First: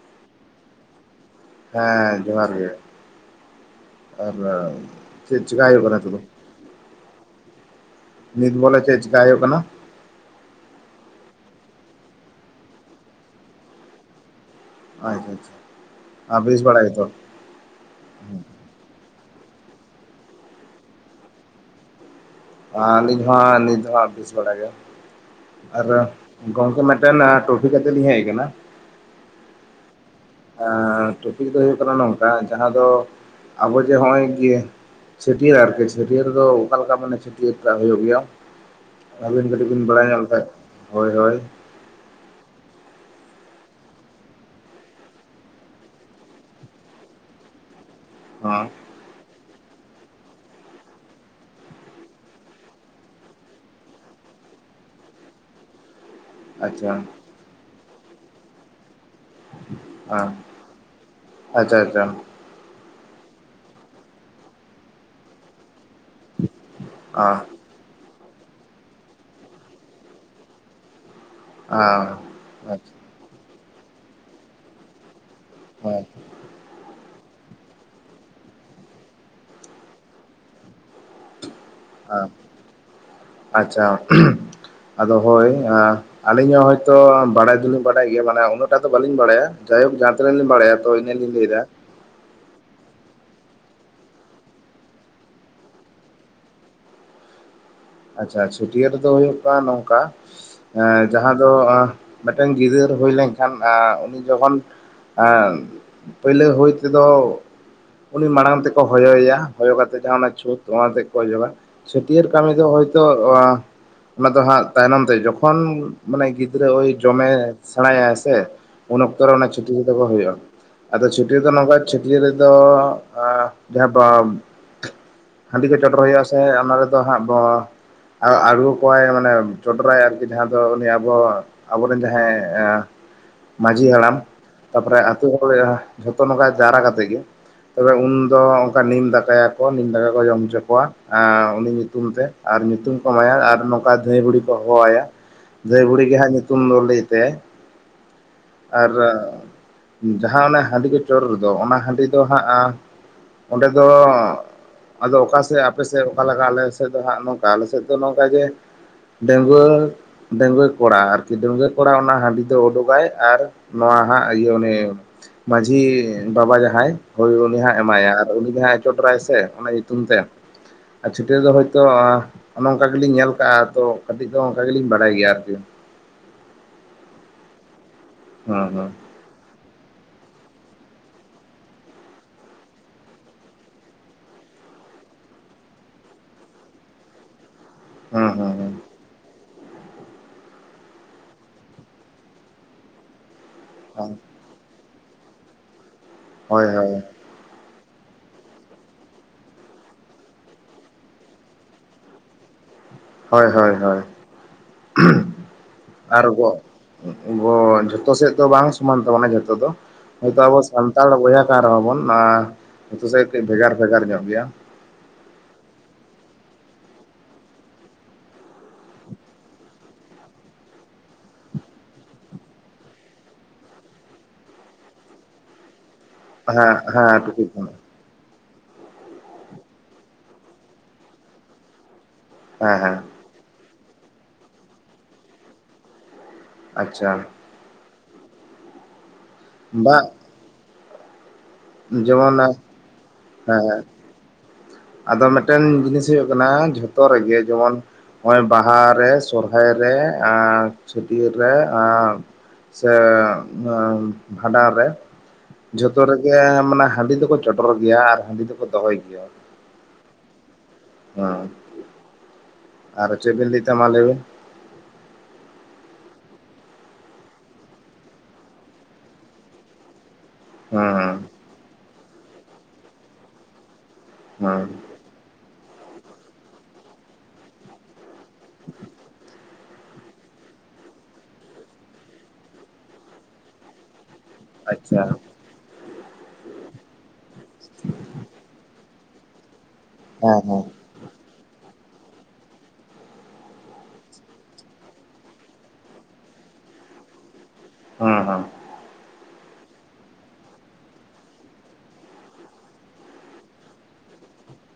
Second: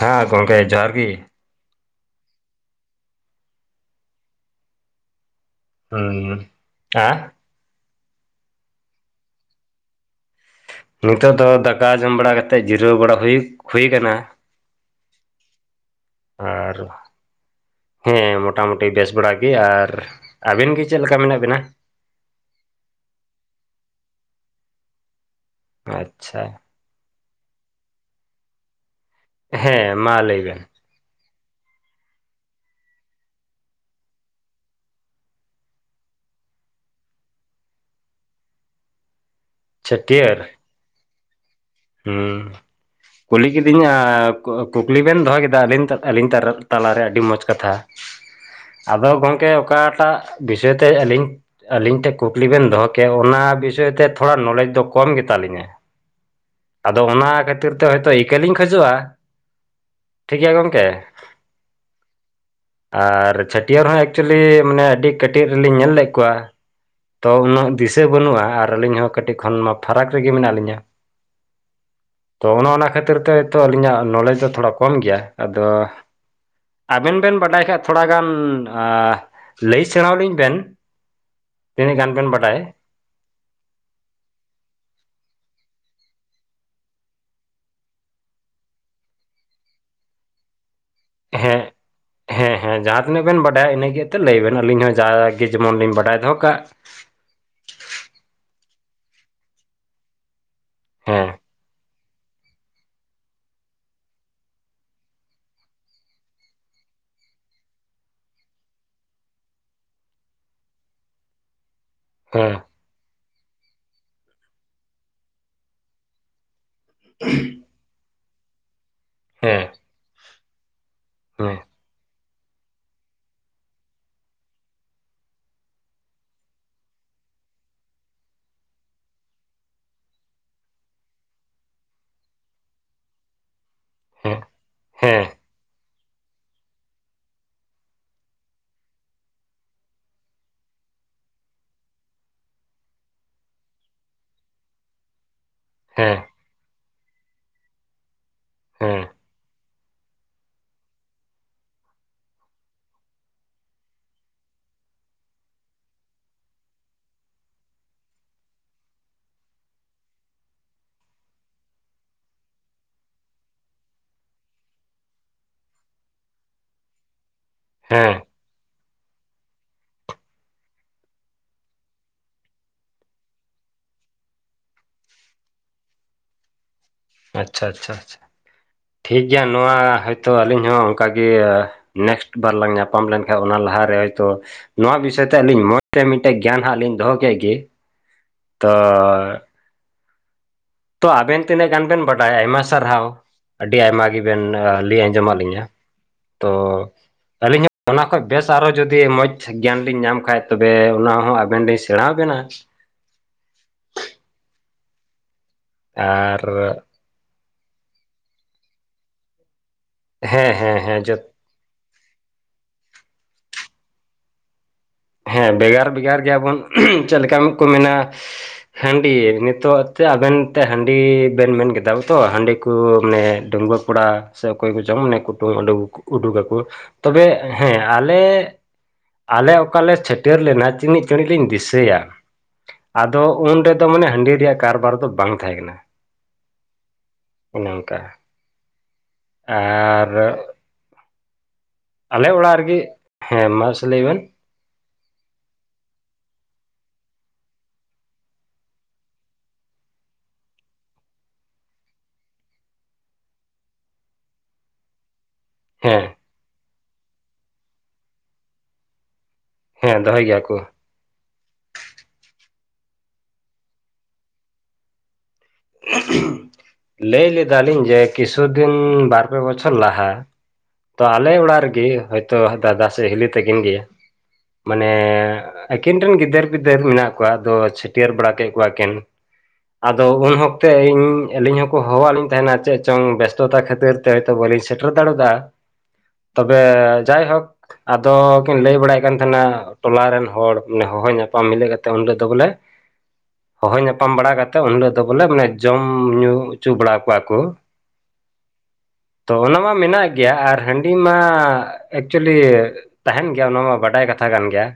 ᱦᱮᱸ ᱜᱚᱝᱠᱮ ᱡᱚᱦᱟᱨ ᱜᱮ᱾ ᱦᱮᱸ ᱡᱚᱦᱟᱨ ᱜᱮ ᱟᱨ ᱪᱮᱫ ᱪᱮᱠᱟᱭ ᱦᱩᱭᱩᱜ ᱠᱟᱱᱟ? ᱱᱤᱛᱚᱜ ᱫᱚ? ᱦᱩᱸ ᱦᱮᱸ᱾ ᱱᱤᱛ ᱵᱚᱞᱮ ᱪᱮᱫ ᱪᱮᱠᱟ ᱦᱩᱭᱩᱜ ᱠᱟᱱᱟ? ᱱᱤᱛᱚᱜ ᱫᱚ ᱫᱟᱠᱟ ᱡᱚᱢ ᱵᱟᱲᱟ ᱠᱟᱛᱮᱫ ᱡᱤᱨᱟᱹᱣ ᱵᱟᱲᱟ ᱦᱩᱭ ᱦᱩᱭ ᱟᱠᱟᱱᱟ᱾ ᱟᱪᱪᱷᱟ ᱟᱪᱪᱷᱟ ᱵᱤᱥ ᱟᱨ ᱵᱟᱲᱟ ᱜᱮ ᱛᱚ? ᱦᱮᱸ ᱢᱚᱴᱟᱢᱩᱴᱤ ᱵᱮᱥ ᱵᱟᱲᱟ ᱜᱮ ᱟᱨ ᱟᱵᱮᱱ ᱜᱮ ᱪᱮᱫ ᱞᱮᱠᱟ ᱢᱮᱱᱟᱜ ᱵᱮᱱᱟ? ᱟᱞᱤᱧ ᱦᱚᱸ ᱱᱤᱛ ᱫᱚ ᱦᱟᱸᱜ ᱵᱮᱥ ᱵᱟᱲᱟ ᱜᱮ ᱟᱨ ᱟᱪᱪᱷᱟ ᱜᱚᱝᱠᱮ ᱢᱟ ᱴᱚᱯᱷᱤ ᱠᱟᱛᱮ ᱞᱤᱧ ᱦᱮᱡ ᱟᱠᱟᱱᱟ᱾ ᱦᱮᱸ ᱢᱟ ᱞᱟᱹᱭ ᱵᱮᱱ? ᱴᱚᱯᱤᱠ ᱫᱚ ᱦᱩᱭᱩᱜ ᱠᱟᱱᱟ ᱱᱚᱝᱠᱟ ᱡᱟᱦᱟᱸ ᱫᱚ ᱟᱵᱚ ᱡᱮ ᱱᱚᱜᱼᱚᱭ ᱪᱷᱟᱹᱴᱭᱟᱹᱨ ᱟᱨᱠᱤ ᱪᱷᱟᱹᱴᱭᱟᱹᱨ ᱫᱚ ᱚᱠᱟ ᱞᱮᱠᱟ ᱢᱟᱱᱮ ᱪᱷᱟᱹᱴᱭᱟᱹᱨᱟᱜ ᱦᱩᱭᱩᱜ ᱜᱮᱭᱟ? ᱟᱹᱵᱤᱱ ᱠᱟᱹᱴᱤᱡ ᱛᱤᱱ ᱵᱮᱲᱟ ᱧᱮᱞ ᱞᱮ ᱪᱷᱟᱹᱴᱭᱟᱹᱨ ᱠᱷᱟᱡ ᱦᱳᱭ ᱦᱳᱭ᱾ ᱦᱩᱸ᱾ ᱠᱩᱞᱤ ᱠᱤᱫᱤᱧ ᱠᱩᱠᱞᱤ ᱵᱮᱱ ᱫᱚᱦᱚ ᱠᱮᱫᱟ, ᱟᱹᱞᱤᱧ ᱟᱹᱞᱤᱧ ᱛᱟᱞᱟᱨᱮ ᱟᱹᱰᱤ ᱢᱚᱡᱽ ᱠᱟᱛᱷᱟ [inaudible] ᱦᱚᱸ᱾ ᱟᱫᱚ ᱜᱚᱢᱠᱮ ᱚᱠᱟᱴᱟᱜ ᱵᱤᱥᱚᱭ ᱛᱮ ᱟᱹᱞᱤᱧ ᱟᱹᱞᱤᱧ ᱴᱷᱮᱱ ᱠᱩᱠᱞᱤ ᱵᱮᱱ ᱫᱚᱦᱚ ᱠᱮᱫᱟ, ᱚᱱᱟ ᱵᱤᱥᱚᱭ ᱛᱮ ᱛᱷᱚᱲᱟ ᱱᱚᱞᱮᱡᱽ ᱫᱚ ᱠᱚᱢ ᱜᱮ ᱛᱟᱞᱤᱧᱟ᱾ ᱟᱪᱪᱷᱟ ᱟᱫᱚ ᱦᱮᱸ ᱚᱱᱟ ᱠᱷᱟᱹᱛᱤᱨ ᱛᱮ ᱦᱚᱭᱛᱚ ᱤᱠᱟᱹ ᱞᱤᱧ ᱠᱷᱚᱡᱚᱜᱼᱟ ᱴᱷᱤᱠ ᱟᱪᱪᱷᱟ ᱜᱮᱭᱟ ᱜᱚᱝᱠᱮ᱾ ᱟᱪᱪᱷᱟ ᱦᱮᱸ ᱟᱨ ᱪᱷᱟᱹᱴᱭᱟᱹᱨ ᱦᱚᱸ ᱮᱠᱪᱩᱭᱮᱞᱤ ᱢᱟᱱᱮ ᱟᱹᱰᱤ ᱠᱟᱹᱴᱤᱡ ᱨᱮᱞᱤᱧ ᱧᱮᱞ ᱞᱮᱫ ᱠᱚᱣᱟ ᱛᱚ, ᱦᱮᱸ ᱩᱱᱟᱹᱜ ᱫᱤᱥᱟᱹ ᱵᱟᱹᱱᱩᱜᱼᱟ ᱟᱨ ᱟᱹᱞᱤᱧ ᱦᱚᱸ ᱠᱟᱹᱴᱤᱡ ᱠᱷᱚᱱ ᱢᱟ ᱯᱷᱟᱨᱟᱠ ᱨᱮᱜᱮ ᱢᱮᱱᱟᱜ ᱞᱤᱧᱟᱹ᱾ ᱚᱸ᱾ ᱛᱚ ᱚᱱᱮ ᱚᱱᱟ ᱠᱷᱟᱹᱛᱤᱨ ᱛᱮ ᱛᱚ ᱟᱹᱞᱤᱧᱟᱜ ᱱᱚᱞᱮᱡᱽ ᱫᱚ ᱛᱷᱚᱲᱟ ᱠᱚᱢ ᱜᱮᱭᱟ᱾ ᱟᱫᱚ ᱦᱮᱸ ᱟᱵᱮᱱ ᱵᱮᱱ ᱵᱟᱰᱟᱭ ᱠᱷᱟᱡ, ᱛᱷᱚᱲᱟ ᱜᱟᱱ ᱞᱟᱹᱭ ᱥᱮᱬᱟ ᱞᱤᱧ ᱵᱮᱱ᱾ ᱛᱤᱱᱟ ᱜᱟᱱ ᱦᱮᱸ ᱵᱤᱱ ᱵᱟᱰᱟᱭᱟ ᱟᱪᱪᱷᱟ ᱟᱫᱚ ᱦᱳᱭ, ᱟᱹᱞᱤᱧ ᱦᱚᱸ ᱦᱚᱭᱛᱚ ᱵᱟᱲᱟᱭ ᱫᱚᱞᱤᱧ ᱵᱟᱰᱟᱭ ᱜᱮᱭᱟ, ᱢᱟᱱᱮ ᱩᱱᱟᱹᱜ ᱴᱟ ᱫᱚ ᱵᱟᱹᱞᱤᱧ ᱵᱟᱲᱟᱭᱟ ᱡᱟᱭᱳᱠ ᱡᱟᱦᱟᱸ ᱛᱤᱱᱟᱹᱜ ᱞᱤᱧ ᱵᱟᱲᱟᱭᱟ ᱛᱚ ᱤᱱᱟ ᱞᱤᱧ ᱞᱟᱹᱭ ᱫᱟ ᱦᱮᱸ ᱾ ᱦᱮᱸ ᱦᱮᱸ ᱡᱟᱦᱟᱸ ᱛᱤᱱᱟᱹᱜ ᱵᱮᱱ ᱵᱟᱰᱟᱭᱟ ᱤᱱᱟᱹ ᱜᱮ ᱮᱛᱮ ᱞᱟᱹᱭ ᱵᱮᱱ, ᱟᱹᱞᱤᱧ ᱦᱚᱸ ᱡᱟᱠ ᱜᱮ ᱡᱮᱢᱚᱱ ᱞᱤᱧ ᱵᱟᱰᱟᱭ ᱫᱚᱦᱚ ᱠᱟᱜ ᱾ ᱟᱪᱪᱷᱟ ᱪᱷᱟᱹᱴᱭᱟᱹᱨ ᱫᱚ ᱦᱩᱭᱩᱜ ᱠᱟᱱᱟ ᱱᱚᱝᱠᱟ, ᱮᱸ ᱦᱮᱸ ᱡᱟᱦᱟᱸ ᱫᱚ ᱢᱤᱫᱴᱮᱱ ᱜᱤᱫᱟᱹᱨ ᱦᱩᱭ ᱞᱮᱱᱠᱷᱟᱱ ᱮᱸ, ᱩᱱᱤ ᱡᱚᱠᱷᱚᱱ ᱟᱸ ᱯᱟᱹᱭᱞᱟᱹ ᱦᱩᱭ ᱛᱮᱫᱚ ᱩᱱᱤ ᱢᱟᱲᱟᱝ ᱛᱮᱠᱚ ᱦᱚᱭᱚᱭᱮᱭᱟ, ᱦᱚᱭᱚ ᱠᱟᱛᱮᱜ ᱡᱟᱦᱟᱸ ᱪᱷᱩᱸᱛ ᱚᱱᱟ ᱛᱮᱫ ᱠᱚ ᱚᱪᱚᱜᱟ, ᱪᱷᱟᱹᱴᱭᱟᱹᱨ ᱠᱟᱹᱢᱤ ᱦᱮᱸ ᱫᱚ ᱤᱧ ᱫᱚ ᱟᱸ ᱚᱱᱟ ᱫᱚ ᱦᱟᱸᱜ ᱛᱟᱭᱱᱚᱢ ᱛᱮ ᱡᱚᱠᱷᱚᱱ ᱢᱟᱱᱮ ᱜᱤᱫᱽᱨᱟᱹ ᱳᱭ ᱡᱚᱢᱮ ᱥᱮᱬᱟᱭᱟᱭ ᱥᱮ ᱩᱱ ᱚᱠᱛᱚ ᱨᱮ ᱚᱱᱟ ᱦᱮᱸ ᱪᱷᱟᱴᱤᱭᱟᱹᱨ ᱫᱚᱠᱚ ᱦᱩᱭᱩᱜᱼᱟ ᱾ ᱟᱫᱚ ᱪᱷᱟᱹᱴᱭᱟᱹᱨ ᱫᱚ ᱦᱮᱸ ᱱᱚᱝᱠᱟ ᱪᱷᱟᱹᱴᱭᱟᱹᱨ ᱨᱮᱫᱚᱻ ᱟᱸ ᱡᱟᱦᱟᱸ [unintelligible] ᱦᱟᱺᱰᱤ ᱠᱚ ᱪᱚᱰᱚᱨ ᱦᱩᱭᱩᱜᱼᱟ, ᱥᱮ ᱚᱱᱟ ᱨᱮᱫᱚ ᱦᱟᱸᱜ ᱵᱚ ᱟᱬᱜᱚ ᱠᱚᱣᱟᱭ ᱢᱟᱱᱮ ᱪᱚᱰᱚᱨᱟᱭ ᱟᱨᱠᱤ ᱡᱟᱦᱟᱸ ᱫᱚ ᱩᱱᱤ ᱟᱵᱚ ᱟᱵᱚ ᱨᱮᱱ ᱡᱟᱦᱟᱸᱭ ᱮᱸ ᱾ ᱢᱟᱹᱡᱷᱤ ᱦᱟᱲᱟᱢ, ᱦᱮᱸ ᱛᱟᱯᱚᱨᱮ ᱦᱮᱸ ᱟᱹᱛᱩᱳ ᱦᱚᱲ, ᱡᱷᱚᱛᱚ ᱱᱚᱝᱠᱟ ᱡᱟᱣᱨᱟ ᱠᱟᱛᱮᱜ ᱜᱮ ᱾ ᱛᱚᱵᱮ ᱩᱱ ᱫᱚ ᱚᱱᱠᱟ ᱱᱤᱢ ᱫᱟᱠᱟᱭᱟᱠᱚ, ᱱᱤᱢ ᱫᱟᱠᱟ ᱠᱚ ᱡᱚᱢ ᱦᱚᱪᱚ ᱠᱚᱣᱟ ᱩᱱᱤ ᱧᱩᱛᱩᱢ ᱛᱮ ᱾ ᱟᱨ ᱧᱩᱛᱩᱢ ᱠᱚ ᱮᱢᱟᱭᱟ ᱟᱨ ᱱᱚᱝᱠᱟ ᱫᱷᱟᱹᱭ ᱵᱩᱲᱤ ᱠᱚ ᱦᱚᱦᱚ ᱟᱭᱟ ᱾ ᱫᱷᱟᱹᱭ ᱵᱩᱲᱤ ᱜᱮ ᱦᱮᱸ ᱦᱟᱸᱜ ᱧᱩᱛᱩᱢ ᱫᱚ ᱞᱟᱹᱭ ᱛᱟᱭᱟᱭ, ᱟᱨ ᱦᱮᱸ ᱡᱟᱦᱟᱸ ᱚᱱᱟ ᱦᱟᱺᱰᱤ ᱠᱚ ᱪᱚᱰᱚᱨ ᱫᱚ ᱚᱱᱟ ᱦᱟᱺᱰᱤ ᱫᱚ ᱦᱟᱸᱜ ᱚᱸᱰᱮ ᱫᱚ, ᱟᱫᱚ ᱚᱠᱟᱥᱮᱫ ᱟᱯᱮᱥᱮᱫ ᱚᱠᱟ ᱞᱮᱠᱟ ᱟᱞᱮ ᱥᱮᱫ ᱫᱚ ᱦᱟᱸᱜ ᱱᱚᱝ ᱟᱞᱮ ᱥᱮᱫ ᱫᱚ ᱱᱚᱝᱠᱟ ᱡᱮ ᱰᱟᱹᱝᱜᱩᱣᱟᱹ ᱰᱟᱺᱜᱩᱣᱟᱹ ᱠᱚᱲᱟ ᱟᱨᱠᱤ ᱰᱟᱺᱜᱩᱣᱟᱹ ᱠᱚᱲᱟ ᱚᱱᱟ ᱦᱟᱺᱰᱤ ᱫᱚ ᱳᱰᱳᱠᱟᱭ ᱟᱨ ᱱᱚᱣᱟ ᱦᱟᱸᱜ ᱤᱭᱟᱹ ᱩᱱᱤ ᱢᱟᱺᱡᱷᱤ ᱵᱟᱵᱟ ᱡᱟᱦᱟᱸᱭ ᱦᱳᱭ ᱩᱱᱤ ᱦᱟᱸᱜ ᱮᱢᱟᱭᱟ, ᱦᱮᱸ ᱟᱨ ᱩᱱᱤ ᱡᱟᱦᱟᱭ ᱪᱚᱰᱚᱨᱟᱭ ᱥᱮ ᱚᱱᱟ ᱧᱩᱛᱩᱢ ᱛᱮ ᱟᱨ ᱪᱷᱟᱹᱴᱭᱟᱹᱨ ᱫᱚ ᱦᱚᱳᱭᱛᱳ ᱚᱱᱮ ᱚᱱᱠᱟ ᱜᱮᱞᱤᱧ ᱧᱮᱞ ᱠᱟᱜᱼᱟ ᱛᱚ ᱠᱟᱹᱴᱤᱡ ᱫᱚ ᱚᱱᱠᱟ ᱜᱮᱞᱤᱧ ᱵᱟᱲᱟᱭ ᱜᱮᱭᱟ ᱟᱨᱠᱤ ᱾ ᱟᱪᱪᱷᱟ ᱟᱪᱪᱷᱟ ᱟᱪᱷᱟ ᱾ ᱦᱩᱸ ᱦᱩᱸ ᱾ ᱴᱷᱤᱠ ᱜᱮᱭᱟ ᱱᱚᱣᱟ ᱦᱚᱭᱛᱚ ᱟᱹᱞᱤᱧ ᱦᱚᱸ ᱚᱱᱠᱟᱜᱮ ᱱᱮᱠᱥᱴ ᱵᱟᱨ ᱞᱟᱝ ᱧᱟᱯᱟᱢ ᱞᱮᱱᱠᱷᱟᱡ ᱚᱱᱟ ᱞᱟᱦᱟᱨᱮ ᱦᱳᱭᱛᱳ ᱱᱚᱣᱟ ᱵᱤᱥᱚᱭ ᱛᱮ ᱟᱹᱞᱤᱧ ᱢᱚᱡᱽᱛᱮ ᱢᱤᱫᱴᱮᱡ ᱜᱮᱭᱟᱱ ᱦᱟᱸᱜ ᱞᱤᱧ ᱫᱚᱦᱚ ᱠᱮᱫ ᱜᱮ, ᱦᱩᱸ ᱛᱚ ᱦᱩᱸ ᱛᱚ ᱟᱵᱮᱱ ᱛᱤᱱᱟᱹᱜ ᱜᱟᱱ ᱵᱮᱱ ᱵᱟᱰᱟᱭᱟ ᱟᱭᱢᱟ ᱥᱟᱨᱦᱟᱣ ᱟᱹᱰᱤ ᱟᱭᱢᱟ ᱦᱩᱸ ᱜᱮᱵᱮᱱ ᱞᱟᱹᱭ ᱟᱸᱡᱚᱢᱟᱫ ᱞᱤᱧᱟᱹ ᱾ ᱛᱚ ᱦᱳᱭ ᱦᱳᱭ ᱟᱹᱞᱤᱧ ᱦᱚᱸ ᱚᱱᱟ ᱠᱷᱚᱡ ᱵᱮᱥ ᱟᱨᱚ ᱡᱩᱫᱤ ᱢᱚᱡᱽ ᱜᱮᱭᱟᱱ ᱞᱤᱧ ᱧᱟᱢ ᱠᱷᱟᱡ ᱛᱚᱵᱮ ᱚᱱᱟ ᱦᱚᱸ ᱟᱵᱮᱱ ᱞᱤᱧ ᱥᱮᱬᱟ ᱵᱮᱱᱟ ᱾ ᱦᱳᱭ ᱦᱳᱭ ᱦᱳᱭ [unintelligible] ᱟᱨ ᱜᱚ ᱜᱚ ᱡᱷᱚᱛᱚ ᱥᱮᱫ ᱫᱚ ᱵᱟᱝ ᱥᱚᱢᱟᱱ ᱛᱟᱵᱚᱱᱟ ᱡᱷᱚᱛᱚ ᱫᱚ ᱦᱚᱭᱛᱚ ᱦᱮᱸ ᱟᱵᱚ ᱦᱮᱸ ᱦᱮᱸ ᱥᱟᱱᱛᱟᱲ ᱡᱚᱛᱚ ᱵᱚᱭᱦᱟ ᱠᱟᱱ ᱨᱮᱦᱚᱸ ᱵᱚᱱ ᱟ ᱡᱚᱛᱚ ᱥᱮᱫ ᱠᱟᱹᱡ ᱵᱷᱮᱜᱟᱨ ᱵᱷᱮᱜᱟᱨ ᱧᱚᱜ ᱜᱮᱭᱟ ᱾ ᱦᱮᱸ ᱵᱷᱮᱜᱟᱨ ᱵᱷᱮᱜᱟᱨ ᱜᱮᱭᱟᱵᱚᱱ [unintelligible] ᱪᱮᱫ ᱞᱮᱠᱟ ᱠᱚ ᱢᱮᱱᱟ ᱦᱟᱺᱰᱤ ᱱᱤᱛᱳᱜ ᱮᱛᱮ ᱟᱵᱮᱱ ᱮᱛᱮ ᱦᱟᱺᱰᱤ ᱵᱮᱱ ᱢᱮᱱ ᱠᱮᱫᱟ ᱛᱚ ᱦᱟᱺᱰᱤ ᱠᱚ ᱢᱟᱱᱮ ᱰᱟᱹᱝᱜᱩᱣᱟᱹ ᱠᱚᱲᱟ ᱥᱮ ᱚᱠᱚᱭ ᱠᱚ ᱪᱚᱝ ᱢᱟᱱᱮ ᱠᱩᱴᱩᱝ ᱩᱰᱩᱠ ᱟᱠᱚ, ᱦᱮᱸ ᱦᱮᱸ ᱛᱚᱵᱮ ᱴᱩᱠᱩᱡ ᱠᱷᱚᱱ ᱦᱮᱸ ᱟᱞᱮ ᱟᱞᱮ ᱚᱠᱟ ᱞᱮ ᱪᱷᱟᱹᱴᱭᱟᱹᱨ ᱞᱮᱱᱟ ᱛᱤᱱᱤᱜ ᱪᱟᱲᱤᱡ ᱞᱤᱧ ᱫᱤᱥᱟᱹᱭᱟ ᱦᱮᱸ ᱦᱮᱸ ᱾ ᱟᱫᱚ ᱩᱱ ᱨᱮ ᱫᱚ ᱢᱟᱱᱮ ᱦᱟᱺᱰᱤ ᱨᱮᱭᱟᱜ ᱠᱟᱨᱵᱟᱨ ᱫᱚ ᱵᱟᱝ ᱛᱟᱦᱮᱸ ᱠᱟᱱᱟ ᱾ ᱟᱪᱪᱷᱟ ᱾ ᱚᱱᱮ ᱚᱱᱠᱟ, ᱵᱟ ᱟᱨ ᱟᱞᱮ ᱡᱮᱢᱚᱱ, ᱦᱮᱸ ᱚᱲᱟᱜ ᱨᱮᱜᱮ ᱦᱮᱸ ᱾ ᱢᱟᱥᱮ ᱞᱟᱹᱭ ᱵᱮᱱ ᱟᱫᱚ ᱢᱮᱫᱴᱮᱱ ᱡᱤᱱᱤᱥ ᱦᱩᱭᱩᱜ ᱠᱟᱱᱟ ᱡᱷᱚᱛᱚ ᱨᱮᱜᱮ ᱡᱮᱢᱚᱱ ᱱᱚᱜ-ᱚᱭ ᱵᱟᱦᱟᱨᱮ, ᱥᱚᱨᱦᱟᱭ ᱨᱮ ᱟᱨ ᱪᱷᱟᱹᱴᱭᱟᱹᱨ ᱨᱮ ᱟᱸ ᱥᱮ ᱵᱷᱟᱸᱰᱟᱱ ᱨᱮ ᱡᱷᱚᱛᱚ ᱦᱮᱸ ᱨᱮᱜᱮ ᱢᱟᱱᱮ ᱦᱟᱺᱰᱤ ᱫᱚᱠᱚ ᱪᱚᱰᱚᱨ ᱜᱮᱭᱟ ᱟᱨ ᱦᱟᱺᱰᱤ ᱫᱚᱠᱚ ᱫᱚᱦᱚᱭ ᱜᱮᱭᱟ᱾ ᱦᱮᱸ ᱫᱚᱦᱚᱭ ᱜᱮᱭᱟ ᱠᱚ᱾ ᱦᱮᱸ ᱟᱨ ᱪᱮᱫ ᱵᱤᱱ ᱞᱟᱹᱭᱤᱛ ᱛᱟᱦᱮ ᱢᱟ ᱞᱟᱭᱵᱤᱱ ᱞᱟᱹᱭ ᱞᱮᱫᱟᱞᱤᱧ ᱡᱮ ᱠᱤᱪᱷᱩ ᱫᱤᱱ ᱵᱟᱨᱯᱮ ᱵᱚᱪᱷᱚᱨ ᱞᱟᱦᱟ ᱛᱚ ᱦᱮᱸ ᱟᱞᱮ ᱚᱲᱟᱜ ᱨᱮᱜᱮ ᱦᱚᱳᱭᱛᱳ ᱫᱟᱫᱟ ᱥᱮ ᱦᱤᱞᱤ ᱛᱟᱹᱠᱤᱱ ᱜᱮ, ᱦᱮᱸ ᱢᱟᱱᱮ ᱟᱹᱠᱤᱱ ᱨᱮᱱ ᱜᱤᱫᱟᱹᱨ ᱯᱤᱫᱟᱹᱨ ᱢᱮᱱᱟᱜ ᱠᱚᱣᱟ ᱟᱫᱚ ᱪᱷᱟᱹᱴᱭᱟᱹᱨ ᱵᱟᱲᱟ ᱠᱮᱫ ᱠᱚᱣᱟᱠᱤᱱ᱾ ᱟᱫᱚ ᱩᱱ ᱚᱠᱛᱮ ᱤᱧ ᱟᱹᱞᱤᱧ ᱦᱚᱸᱠᱚ ᱦᱚᱦᱚᱣᱟᱜ ᱞᱤᱧ ᱛᱟᱦᱮᱱᱟ ᱪᱮᱫ ᱪᱚᱝ ᱵᱮᱥᱛᱚᱛᱟ ᱠᱷᱟᱹᱛᱤᱨ ᱦᱚᱭᱛᱚ ᱵᱚᱞᱮᱧ ᱥᱮᱴᱮᱨ ᱟᱪᱪᱷᱟ ᱫᱟᱲᱮ ᱫᱟ᱾ ᱛᱚᱵᱮ ᱡᱟᱭᱦᱳᱠ ᱟᱫᱚ ᱠᱤᱱ ᱞᱟᱹᱭ ᱵᱟᱲᱟᱭᱮᱫ ᱠᱟᱱ ᱛᱟᱦᱮᱱᱟ ᱴᱚᱞᱟ ᱨᱮᱱ ᱦᱮᱸ ᱦᱚᱲ ᱦᱮᱸ ᱦᱚᱦᱚ ᱧᱟᱯᱟᱢ ᱢᱤᱞᱟᱹ ᱠᱟᱛᱮ ᱩᱱ ᱦᱤᱞᱚᱜ ᱫᱚ ᱵᱚᱞᱮ ᱦᱚᱦᱚ ᱧᱟᱯᱟᱢ ᱵᱟᱲᱟ ᱠᱟᱛᱮᱫ ᱩᱱ ᱦᱤᱞᱳᱜ ᱫᱚ ᱵᱚᱞᱮ ᱢᱟᱱᱮ ᱡᱚᱢ ᱧᱩ ᱦᱚᱪᱚ ᱵᱟᱲᱟ ᱠᱚᱣᱟ ᱠᱩ᱾ ᱦᱮᱸ ᱦᱮᱸ ᱛᱚ ᱚᱱᱟ ᱢᱟ ᱢᱮᱱᱟᱜ ᱜᱮ ᱜᱮᱭᱟ ᱟᱨ ᱦᱟᱺᱰᱤ ᱢᱟ ᱮᱠᱪᱩᱭᱮᱞᱤ ᱛᱟᱦᱮᱱ ᱜᱮᱭᱟ ᱚᱱᱟ ᱢᱟ ᱵᱟᱰᱟᱭ ᱠᱟᱛᱷᱟ ᱠᱟᱱ ᱜᱮᱭᱟ᱾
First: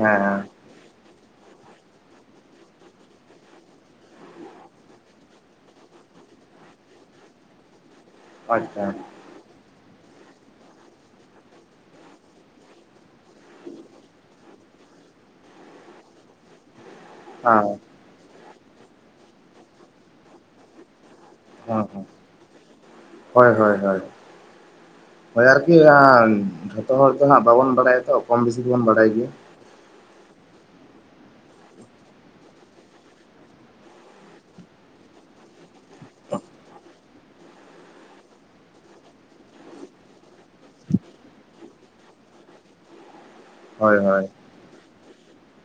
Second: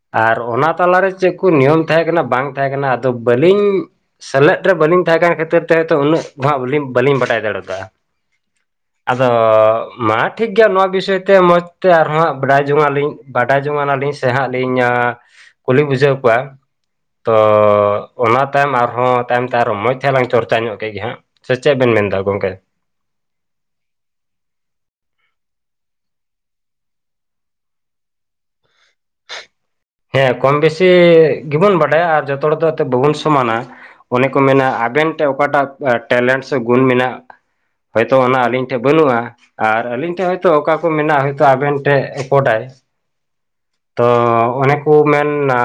ᱦᱮᱸ ᱟᱨ ᱦᱮᱸ ᱚᱱᱟ ᱛᱟᱞᱟ ᱨᱮ ᱪᱮᱫ ᱠᱚ ᱱᱤᱭᱚᱢ ᱛᱟᱦᱮᱸ ᱠᱟᱱᱟ ᱵᱟᱝ ᱛᱟᱦᱮᱸ ᱠᱟᱱᱟ ᱟᱫᱚ ᱵᱟᱹᱞᱤᱧ ᱥᱮᱞᱮᱫ ᱨᱮ ᱵᱟᱹᱞᱤᱧ ᱛᱟᱦᱮᱸ ᱠᱟᱱ ᱠᱷᱟᱹᱛᱤᱨ ᱛᱮ ᱩᱱᱟᱹᱜ ᱵᱟᱹᱞᱤᱧ ᱵᱟᱰᱟᱭ ᱫᱟᱲᱮ ᱟᱫᱟ᱾ ᱟᱪᱪᱷᱟ ᱟᱫᱚ ᱢᱟ ᱴᱷᱤᱠ ᱜᱮᱭᱟ ᱱᱚᱣᱟ ᱵᱤᱥᱚᱭ ᱛᱮ ᱢᱚᱡᱽ ᱛᱮ ᱟᱨᱦᱚ ᱦᱟᱸᱜ ᱵᱟᱰᱟᱭ ᱡᱚᱝ ᱟᱹᱞᱤᱧ᱾ ᱵᱟᱰᱟᱭ ᱡᱚᱝᱟᱱᱟᱞᱤᱧ ᱥᱮ ᱦᱟᱸᱜ ᱞᱤᱧ ᱠᱩᱞᱤ ᱵᱩᱡᱷᱟᱹᱣ ᱠᱚᱣᱟ ᱛᱚ ᱦᱮᱸ ᱚᱱᱟ ᱛᱟᱭᱚᱢ ᱟᱨᱦᱚᱸ ᱛᱟᱭᱚᱢ ᱛᱮ ᱟᱨᱦᱚ ᱢᱚᱡᱽ ᱛᱮ ᱞᱟᱝ ᱪᱚᱨᱪᱟ ᱧᱚᱜ ᱠᱮᱫ ᱜᱮ ᱦᱟᱸᱜ ᱥᱮ ᱪᱮᱫ ᱵᱮᱱ ᱦᱮᱸ ᱢᱮᱱᱫᱟ ᱜᱚᱝᱠᱮ ᱦᱳᱭ ᱦᱳᱭ ᱦᱳᱭ ᱦᱳᱭ ᱟᱨᱠᱤ ᱡᱷᱚᱛᱚ ᱦᱚᱲ ᱫᱚ ᱦᱟᱸᱜ ᱵᱟᱵᱚᱱ ᱵᱟᱲᱟᱭᱟ ᱛᱚ ᱠᱚᱢ ᱵᱮᱥᱤ ᱫᱚ ᱵᱚᱱ ᱵᱟᱲᱟᱭ ᱜᱮᱭᱟ᱾ ᱦᱮᱸ ᱠᱚᱢ ᱵᱮᱥᱤ ᱜᱮᱵᱚᱱ ᱵᱟᱰᱟᱭᱟ ᱟᱨ ᱡᱚᱛᱚ ᱦᱚᱲ ᱫᱚ ᱮᱱᱛᱮ ᱵᱟᱵᱚᱱ ᱥᱚᱢᱟᱱᱟ᱾ ᱚᱱᱮ ᱠᱚ ᱢᱮᱱᱟ ᱟᱵᱮᱱ ᱴᱷᱮᱱ ᱚᱠᱟᱴᱟᱜ ᱴᱮᱞᱮᱱᱴ ᱥᱮ ᱜᱩᱱ ᱢᱮᱱᱟᱜ-ᱟ᱾ ᱦᱚᱭᱛᱳ ᱚᱱᱟ ᱟᱹᱞᱤᱧ ᱴᱷᱮᱱ ᱵᱟᱹᱱᱩᱜᱼᱟ᱾ ᱟᱨ ᱟᱹᱞᱤᱧ ᱴᱷᱮᱱ ᱦᱚᱭᱛᱳ ᱚᱠᱟ ᱠᱚ ᱢᱮᱱᱟᱜᱼᱟ ᱦᱚᱭᱛᱳ ᱟᱵᱮᱱ ᱴᱷᱮᱱ ᱤᱱᱯᱳᱴᱮᱱ᱾ ᱦᱳᱭ ᱛᱚ ᱦᱳᱭ ᱚᱱᱮ ᱠᱚ ᱢᱮᱱᱟ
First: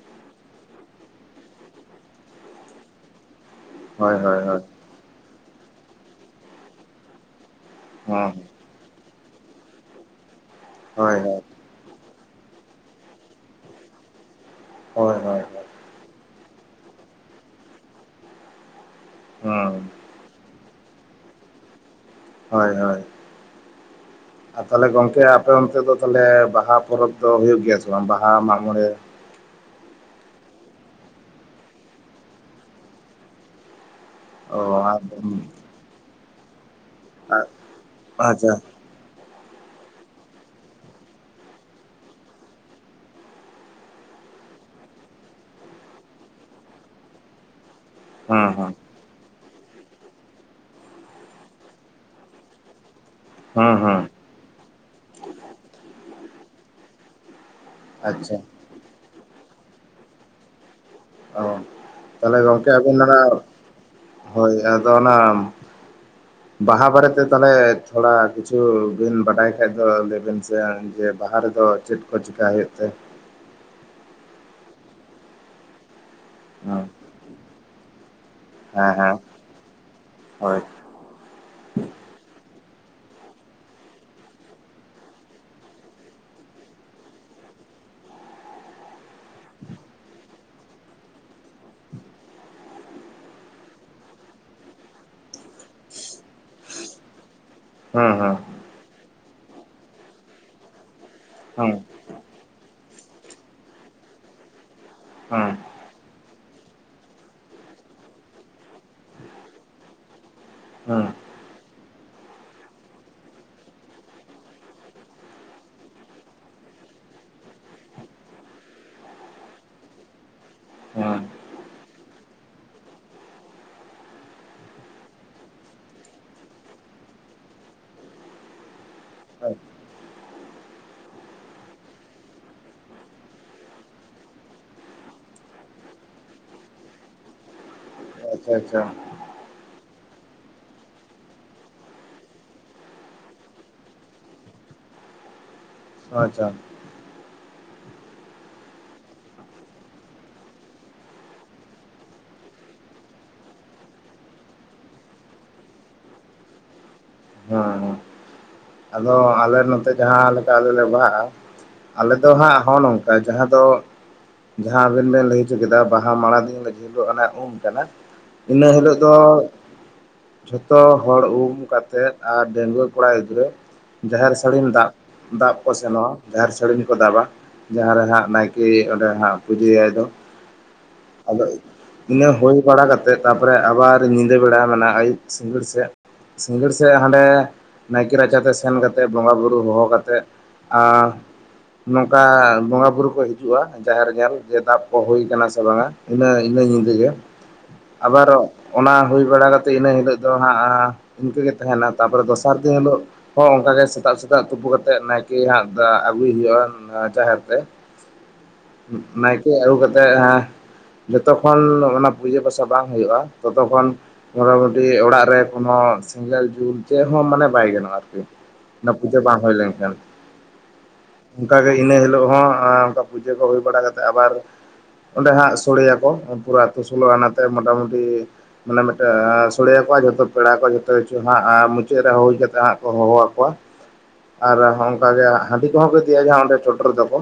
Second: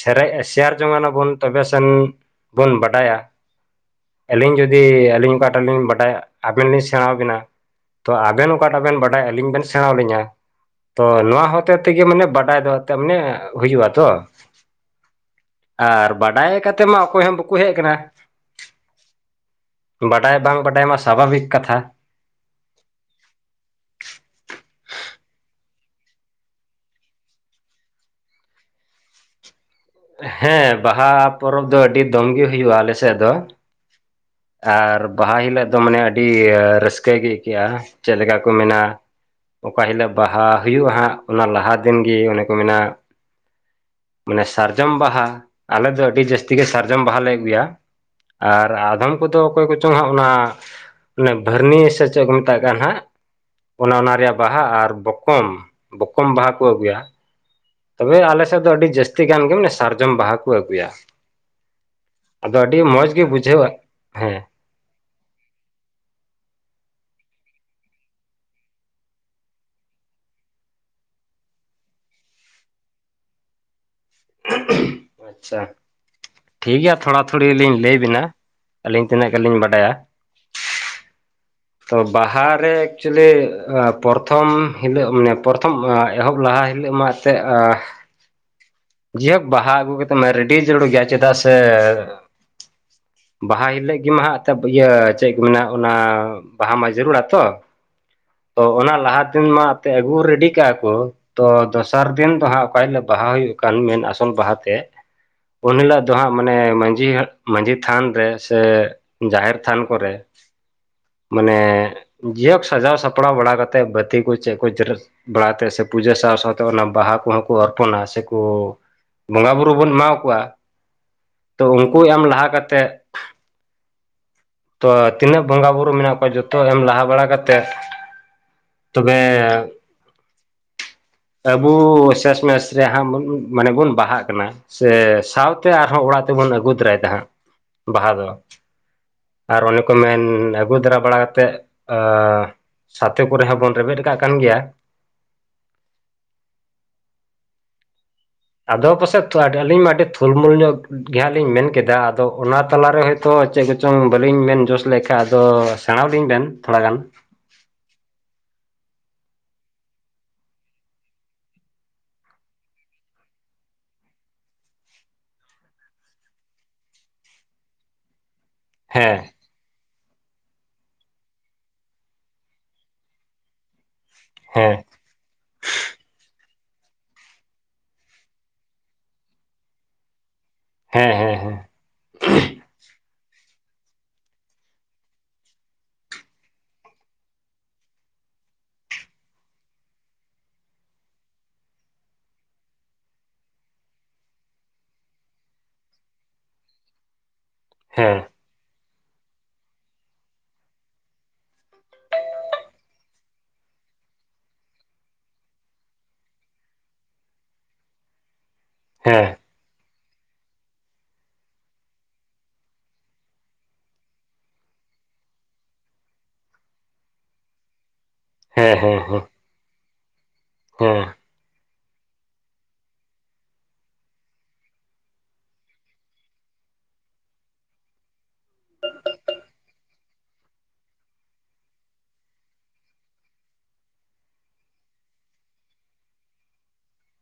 ᱥᱮᱨᱮ ᱥᱮᱭᱟᱨ ᱡᱚᱝᱟᱱᱟᱵᱚᱱ ᱛᱚᱵᱮ ᱥᱮᱱ ᱵᱚᱱ ᱵᱟᱰᱟᱭᱟ᱾ ᱦᱳᱭ ᱦᱳᱭ ᱟᱹᱞᱤᱧ ᱦᱳᱭ ᱡᱩᱫᱤ ᱟᱹᱞᱤᱧ ᱚᱠᱟᱴᱟᱜ ᱞᱤᱧ ᱵᱟᱰᱟᱭᱟ ᱟᱵᱮᱱ ᱞᱤᱧ ᱥᱮᱬᱟ ᱟᱵᱮᱱᱟ, ᱛᱚ ᱦᱮᱸ ᱟᱵᱮᱱ ᱚᱠᱟᱴᱟᱜ ᱵᱮᱱ ᱵᱟᱰᱟᱭᱟ ᱟᱹᱞᱤᱧ ᱵᱮᱱ ᱥᱮᱬᱟᱹ ᱟᱞᱤᱧᱟ ᱛᱚ ᱦᱳᱭ ᱦᱳᱭ ᱱᱚᱣᱟ ᱦᱚᱛᱮ ᱛᱮᱜᱮ ᱢᱟᱱᱮ ᱯᱨᱟᱭ ᱫᱚ ᱛᱚ ᱢᱟᱱᱮ ᱦᱩᱭᱩᱜᱼᱟ ᱛᱚ᱾ ᱦᱳᱭ ᱦᱳᱭ ᱟᱨ ᱵᱟᱰᱟᱭ ᱠᱟᱛᱮᱫ ᱢᱟ ᱚᱠᱚᱭ ᱦᱚᱸ ᱵᱟᱠᱚ ᱦᱮᱡ ᱟᱠᱟᱱᱟ᱾ ᱦᱩᱸ ᱵᱟᱰᱟᱭ ᱵᱟᱝ ᱵᱟᱰᱟᱭ ᱢᱟ ᱥᱟᱵᱷᱟᱵᱤᱠ ᱠᱟᱛᱷᱟ᱾ ᱦᱳᱭ ᱦᱳᱭ ᱟᱨ ᱛᱟᱦᱚᱞᱮ ᱜᱚᱝᱠᱮ ᱟᱯᱮ ᱚᱱᱛᱮ ᱫᱚ ᱛᱟᱦᱚᱞᱮ ᱵᱟᱦᱟ ᱯᱚᱨᱚᱵᱽ ᱫᱚ ᱦᱩᱭᱩᱜ ᱜᱮᱭᱟ ᱥᱮ ᱵᱟᱝ ᱵᱟᱦᱟ ᱢᱟᱜ ᱢᱚᱬᱮ, ᱦᱮᱸ ᱵᱟᱦᱟ ᱯᱚᱨᱚᱵᱽ ᱫᱚ ᱟᱹᱰᱤ ᱫᱚᱢ ᱜᱮ ᱦᱩᱭᱩᱜᱼᱟ, ᱟᱞᱮᱥᱮᱫ ᱫᱚ᱾ ᱟᱨ ᱵᱟᱦᱟ ᱦᱤᱞᱳᱜ ᱫᱚ ᱢᱟᱱᱮ ᱟᱹᱰᱤ ᱨᱟᱹᱥᱠᱟᱹ ᱜᱮ ᱟᱹᱭᱠᱟᱹᱜᱼᱟ, ᱪᱮᱫ ᱞᱮᱠᱟ ᱠᱚ ᱟᱪᱪᱷᱟ ᱢᱮᱱᱟ ᱚᱠᱟ ᱦᱤᱞᱳᱜ ᱵᱟᱦᱟ ᱦᱩᱭᱩᱜᱼᱟ ᱦᱟᱸᱜ ᱚᱱᱟ ᱞᱟᱦᱟ ᱫᱤᱱᱜᱮ ᱚᱱᱮ ᱠᱚ ᱢᱮᱱᱟ ᱢᱟᱱᱮ ᱥᱟᱨᱡᱚᱢ ᱵᱟᱦᱟ ᱟᱞᱮ ᱫᱚ ᱟᱹᱰᱤ ᱡᱟᱹᱥᱛᱤ ᱜᱮ ᱥᱟᱨᱡᱚᱢ ᱵᱟᱦᱟᱞᱮ ᱟᱹᱜᱩᱭᱟ ᱦᱮᱸ ᱟᱨ ᱦᱮᱸ ᱩᱱᱠᱩ ᱫᱚ ᱚᱠᱚᱭ ᱠᱚᱪᱚᱝ ᱦᱟᱸᱜ ᱚᱱᱟ ᱮ ᱵᱷᱟᱹᱨᱱᱤ ᱥᱮ ᱪᱮᱫ ᱠᱚ ᱢᱮᱛᱟᱜ ᱠᱟᱱ ᱦᱟᱸᱜ᱾ ᱦᱮᱸ ᱚᱱᱟ ᱦᱮᱸ ᱚᱱᱟ ᱨᱮᱭᱟᱜ ᱵᱟᱦᱟ ᱟᱨ ᱵᱚᱠᱚᱢ ᱵᱚᱠᱚᱢ ᱵᱟᱦᱟ ᱠᱚ ᱟᱹᱜᱩᱭᱟ᱾ ᱛᱚᱵᱮ ᱟᱪᱪᱷᱟ ᱟᱞᱮ ᱥᱮᱫ ᱫᱚ ᱟᱹᱰᱤ ᱡᱟᱹᱥᱛᱤ ᱜᱟᱱ ᱜᱮ ᱢᱟᱱᱮ ᱥᱟᱨᱡᱚᱢ ᱵᱟᱦᱟ ᱠᱚ ᱟᱹᱜᱩᱭᱟ। ᱚ ᱛᱟᱦᱚᱞᱮ ᱟᱫᱚ ᱜᱚᱝᱠᱮ ᱟᱹᱰᱤ ᱢᱚᱸᱡᱽ ᱜᱮ ᱵᱩᱡᱷᱟᱹᱣᱟ, ᱦᱮᱸ। ᱫᱚ ᱚᱱᱟ। ᱵᱟᱦᱟ ᱵᱟᱨᱮᱛᱮ ᱛᱟᱦᱚᱞᱮ ᱛᱷᱚᱲᱟ, ᱠᱤᱪᱷᱩ ᱵᱤᱱ ᱵᱟᱰᱟᱭ ᱠᱷᱟᱡ ᱫᱚ ᱞᱟᱹᱭᱵᱤᱱ ᱥᱮ। ᱡᱮ ᱵᱟᱦᱟ ᱨᱮᱫᱚ ᱪᱮᱫ ᱠᱚ ᱪᱮᱠᱟ ᱦᱳᱭᱳᱜ ᱛᱮ? ᱟᱪᱪᱷᱟ ᱦᱮᱸ ᱴᱷᱤᱠᱜᱮᱭᱟ ᱛᱷᱚᱲᱟ ᱛᱷᱩᱲᱤ ᱞᱤᱧ ᱞᱟᱹᱭ ᱟᱵᱤᱱᱟ। ᱦᱮᱸ ᱟᱹᱞᱤᱧ ᱦᱮᱸ ᱛᱤᱱᱟᱹᱜ ᱜᱮᱞᱤᱧ ᱵᱟᱰᱟᱭᱟ। ᱦᱳᱭ ᱛᱚ ᱵᱟᱦᱟᱨᱮ ᱮᱠᱪᱩᱭᱮᱞᱤ ᱯᱨᱚᱛᱷᱚᱢ ᱦᱤᱞᱳᱜ ᱢᱟᱱᱮ ᱯᱨᱚᱛᱷᱚᱢ ᱮᱦᱚᱵ ᱞᱟᱦᱟ ᱦᱤᱞᱳᱜ ᱢᱟ ᱥᱮ ᱟ ᱡᱟᱭᱦᱳᱠ ᱵᱟᱦᱟ ᱟᱹᱜᱩ ᱠᱟᱛᱮᱫ ᱢᱮ ᱨᱮᱰᱤ ᱡᱟᱹᱨᱩᱲ ᱜᱮᱭᱟ ᱪᱮᱫᱟᱜ ᱥᱮ ᱵᱟᱦᱟ ᱦᱤᱞᱳᱜ ᱜᱮᱢᱟ ᱦᱟᱜ ᱮᱱᱛᱮᱫ ᱤᱭᱟᱹ ᱪᱮᱫ ᱠᱚ ᱢᱮ ᱚᱱᱟ। ᱵᱟᱦᱟ ᱢᱟ ᱡᱟᱹᱨᱩᱲᱟ ᱛᱚ। ᱦᱮᱸ ᱦᱮᱸ। ᱛᱚ ᱚᱱᱟ ᱞᱟᱦᱟ ᱫᱤᱱ ᱢᱟ ᱟᱯᱮ ᱟᱹᱜᱩ ᱨᱮᱰᱤ ᱠᱟᱜᱼᱟ ᱠᱚ। ᱛᱚ ᱦᱩᱸ ᱫᱚᱥᱟᱨ ᱫᱤᱱ ᱫᱚ ᱦᱟᱸᱜ ᱚᱠᱟ ᱦᱤᱞᱳᱜ ᱵᱟᱦᱟ ᱦᱩᱭᱩᱜ ᱠᱟᱱ ᱢᱮᱱ ᱟᱥᱩᱞ ᱵᱟᱦᱟ ᱛᱮ ᱦᱩᱸ ᱩᱱ ᱦᱤᱞᱳᱜ ᱫᱚ ᱦᱟᱸᱜ ᱢᱟᱱᱮ ᱢᱟᱺᱡᱷᱤ ᱢᱟᱺᱡᱷᱤ ᱛᱷᱟᱱ ᱨᱮ ᱥᱮ ᱡᱟᱦᱮᱨ ᱛᱷᱟᱱ ᱠᱚᱨᱮ ᱦᱩᱸ ᱢᱟᱱᱮ। ᱡᱤᱭᱳᱚᱠ ᱥᱟᱡᱟᱣ ᱥᱟᱯᱲᱟᱣ ᱵᱟᱲᱟ ᱠᱟᱛᱮᱫ ᱵᱟᱹᱛᱤ ᱠᱚ ᱪᱮᱫ ᱠᱚ ᱡᱮᱨᱮᱫ ᱵᱟᱲᱟ ᱛᱮ ᱥᱮ ᱯᱩᱡᱟᱹ ᱥᱟᱶ ᱥᱟᱶᱛᱮ ᱚᱱᱟ ᱵᱟᱦᱟ ᱠᱚᱦᱚᱸ ᱠᱚ ᱚᱨᱯᱚᱱᱟ ᱥᱮ। ᱳ ᱵᱚᱸᱜᱟ ᱵᱳᱨᱳ ᱵᱚᱱ ᱮᱢᱟ ᱠᱚᱣᱟ। ᱦᱩᱸ ᱛᱚ ᱩᱱᱠᱩ ᱮᱢ ᱞᱟᱦᱟ ᱠᱟᱛᱮᱫ ᱛᱚ ᱛᱤᱱᱟᱹᱜ ᱵᱚᱸᱜᱟᱼ ᱵᱩᱨᱩ ᱢᱮᱱᱟᱜ ᱠᱚᱣᱟ ᱡᱚᱛᱚ ᱮᱢ ᱞᱟᱦᱟ ᱵᱟᱲᱟ ᱠᱟᱛᱮᱫ, ᱛᱚᱵᱮ ᱟᱵᱚ ᱥᱮᱥ ᱢᱮᱥ ᱨᱮᱭᱟᱜ ᱦᱟᱸᱜ ᱵᱚᱱ। ᱢᱟᱱᱮ ᱵᱚᱱ ᱵᱟᱦᱟᱜ ᱠᱟᱱᱟ ᱥᱮ ᱥᱟᱶᱛᱮ ᱟᱨᱦᱚᱸ ᱚᱲᱟᱜ ᱛᱮᱵᱚᱱ ᱟᱹᱜᱩ ᱛᱟᱨᱟᱭ ᱮᱫᱟ ᱦᱟᱸᱜ᱾ ᱵᱟᱦᱟ ᱫᱚ ᱟᱪᱪᱷᱟ ᱟᱪᱪᱷᱟ ᱟᱨ ᱚᱱᱮ ᱠᱚ ᱢᱮᱱ ᱟᱹᱜᱩ ᱫᱟᱨᱟ ᱵᱟᱲᱟ ᱠᱟᱛᱮᱫ, ᱟ ᱥᱟᱛᱮ ᱠᱚᱨᱮ ᱦᱚᱸ ᱵᱚᱱ ᱨᱮᱵᱮᱫ ᱟᱠᱟᱟᱜ ᱠᱟᱱ ᱜᱮᱭᱟ। ᱟᱪᱪᱷᱟ ᱟᱫᱚ ᱯᱟᱥᱮᱡ ᱟᱹᱞᱤᱧ ᱢᱟ ᱟᱹᱰᱤ ᱛᱩᱞᱢᱩᱞ ᱧᱚᱜ ᱜᱮ ᱦᱟᱸᱜ ᱞᱤᱧ ᱢᱮᱱ ᱠᱮᱫᱟ, ᱟᱫᱚ ᱚᱱᱟ ᱛᱟᱞᱟᱨᱮ ᱦᱚᱭ ᱛᱚ ᱪᱮᱫ ᱠᱚᱪᱚᱝ ᱵᱟᱹᱞᱤᱧ ᱢᱮᱱ ᱡᱚᱥ ᱞᱮᱠᱷᱟᱱ ᱟᱫᱚ ᱥᱮᱬᱟ ᱟᱹᱞᱤᱧ ᱵᱮᱱ ᱛᱷᱚᱲᱟ ᱜᱟᱱ। ᱦᱮᱸ ᱟᱫᱚ ᱟᱞᱮ ᱱᱚᱛᱮ ᱡᱟᱦᱟᱸ ᱞᱮᱠᱟ ᱟᱞᱮ ᱞᱮ ᱵᱟᱦᱟᱜᱼᱟ। ᱟᱞᱮ ᱫᱚ ᱦᱟᱸᱜ ᱦᱚᱸᱜ ᱱᱚᱝᱠᱟ ᱡᱟᱦᱟᱸ ᱫᱚ ᱡᱟᱦᱟᱸ ᱟᱵᱤᱱ ᱵᱮᱱ ᱞᱟᱹᱭ ᱦᱚᱪᱚ ᱠᱮᱫᱟ ᱵᱟᱦᱟ ᱢᱟᱲᱟᱝ ᱫᱤᱱ ᱚᱱᱟ ᱩᱢ ᱠᱟᱱᱟ। ᱤᱱᱟᱹ ᱦᱤᱞᱳᱜ ᱫᱚ ᱦᱮᱸ ᱡᱷᱚᱛᱚ ᱦᱚᱲ ᱩᱢ ᱠᱟᱛᱮᱫ ᱟᱨ ᱰᱤᱝᱜᱟᱹᱣᱟ. ᱠᱚᱲᱟ ᱜᱤᱫᱽᱨᱟᱹ ᱡᱟᱦᱮᱨ ᱥᱟᱹᱲᱤᱢ ᱦᱮᱸ ᱫᱟᱜ ᱫᱟᱵ ᱠᱚ ᱥᱮᱱᱚᱜᱼᱟ ᱡᱟᱦᱮᱨ ᱥᱟᱹᱲᱤᱢ ᱠᱚ ᱫᱟᱵᱟ। ᱡᱟᱦᱟᱸ ᱨᱮ ᱦᱟᱸᱜ ᱱᱟᱭᱠᱮ ᱚᱸᱰᱮ ᱦᱟᱸᱜ ᱯᱩᱡᱟᱹᱭᱟᱭ ᱫᱚ ᱦᱮᱸ ᱦᱮᱸ ᱟᱫᱚ। ᱦᱮᱸ ᱤᱱᱟᱹ ᱦᱩᱭ ᱵᱟᱲᱟ ᱠᱟᱛᱮᱫ ᱛᱟᱨᱯᱚᱨᱮ ᱟᱵᱟᱨ ᱧᱤᱫᱟᱹ ᱵᱮᱲᱟ ᱢᱮ ᱟᱹᱩᱵ ᱥᱤᱸᱜᱟᱹᱲ ᱥᱮᱫ। ᱥᱤᱸᱜᱟᱹᱲ ᱥᱮᱫ ᱦᱟᱸᱰᱮ ᱱᱟᱭᱠᱮ ᱨᱟᱪᱟ ᱛᱮ ᱥᱮᱱ ᱠᱟᱛᱮᱫ ᱵᱚᱸᱜᱟ ᱵᱳᱨᱳ ᱦᱚᱦᱚ ᱠᱟᱛᱮᱫ ᱟᱨ ᱱᱚᱝᱠᱟ ᱵᱚᱸᱜᱟ ᱵᱩᱨᱩ ᱠᱚ ᱦᱤᱡᱩᱜᱼᱟ ᱡᱟᱦᱮᱨ ᱧᱮᱞ ᱡᱮ ᱫᱟᱵ ᱠᱚ ᱦᱩᱭ ᱟᱠᱟᱱᱟ ᱥᱮ ᱵᱟᱝᱟ। ᱤᱱᱟᱹ ᱤᱱᱟᱹ ᱧᱤᱫᱟᱹ ᱜᱮ ᱦᱮᱸ ᱟᱵᱟᱨᱚᱜ ᱚᱱᱟ ᱦᱩᱭ ᱵᱟᱲᱟ ᱠᱟᱛᱮᱫ ᱤᱱᱟᱹ ᱦᱤᱞᱳᱜ ᱫᱚ ᱦᱟᱸᱜ ᱤᱱᱠᱟᱹ ᱜᱮ ᱛᱟᱦᱮᱱᱟ ᱛᱟᱨ ᱯᱚᱨᱮ ᱫᱚᱥᱟᱨ ᱫᱤᱱ ᱦᱤᱞᱳᱜ। ᱦᱚᱸ ᱚᱱᱠᱟ ᱜᱮ ᱥᱮᱛᱟᱜ ᱥᱮᱛᱟᱜ ᱛᱩᱯᱩ ᱠᱟᱛᱮᱜ ᱱᱟᱭᱠᱮ ᱦᱟᱸᱜ ᱟᱹᱜᱩᱭ ᱦᱩᱭᱩᱜᱼᱟ ᱡᱟᱦᱮᱨ ᱛᱮ। ᱦᱮᱸ ᱱᱟᱭᱠᱮ ᱟᱹᱜᱩ ᱠᱟᱛᱮᱫ ᱦᱮᱸ। ᱡᱚᱛᱚᱠᱷᱚᱱ ᱚᱱᱟ ᱯᱩᱡᱟᱹ ᱯᱟᱥᱟ ᱵᱟᱝ ᱦᱩᱭᱩᱜᱼᱟ ᱛᱚᱛᱚᱠᱷᱚᱱ ᱢᱚᱴᱟᱢᱩᱴᱤ ᱚᱲᱟᱜ ᱨᱮ ᱠᱚᱱᱚ ᱥᱮᱸᱜᱮᱞ ᱡᱩᱞ ᱪᱮᱫ ᱦᱚᱸ ᱢᱟᱱᱮ ᱵᱟᱭ ᱜᱟᱱᱚᱜᱼᱟ ᱟᱨᱠᱤ। ᱦᱮᱸ ᱚᱱᱟ ᱦᱮᱸ ᱯᱩᱡᱟᱹ ᱦᱮᱸ ᱾ ᱵᱟᱝ ᱦᱩᱭ ᱞᱮᱱᱠᱷᱟᱱ ᱾ ᱦᱩᱸ ᱾ ᱚᱱᱠᱟᱜᱮ ᱤᱱᱟᱹ ᱦᱤᱞᱚᱜ ᱦᱚᱸ ᱚᱱ ᱯᱩᱡᱟᱹ ᱠᱚ ᱦᱩᱭ ᱵᱟᱲᱟ ᱠᱟᱛᱮᱜ ᱟᱵᱟᱨ ᱚᱸᱰᱮ ᱦᱟᱸᱜ ᱥᱚᱲᱮᱭᱟᱠᱚ ᱯᱩᱨᱟᱹ ᱟᱛ ᱥᱚᱞᱚ ᱚᱱᱟᱛᱮ ᱢᱚᱴᱟᱢᱩᱴᱤ ᱢᱟᱱᱮ ᱢᱤᱫᱴᱮᱡ ᱥᱚᱲᱤᱭᱟᱹ ᱠᱚᱣᱟ ᱡᱷᱚᱛᱚ ᱯᱮᱲᱟ ᱠᱚ ᱡᱷᱚᱛᱚ ᱠᱤᱪᱷᱩ ᱦᱟᱸᱜ ᱢᱩᱪᱟᱹᱫ ᱨᱮ ᱦᱩᱭ ᱠᱟ ᱠᱟᱛᱮᱜ ᱦᱟᱸᱜ ᱦᱚᱦᱚ ᱟᱠᱚᱣᱟ᱾ ᱟᱨ ᱚᱱᱠᱟᱜ ᱜᱮ ᱦᱟᱺᱰᱤ ᱠᱚᱦᱚᱸ ᱠᱚ ᱤᱫᱜᱤᱭᱟ ᱡᱟᱦᱟᱸ ᱚᱸᱰᱮ ᱪᱚᱰᱚᱨ ᱫᱚ ᱠᱚ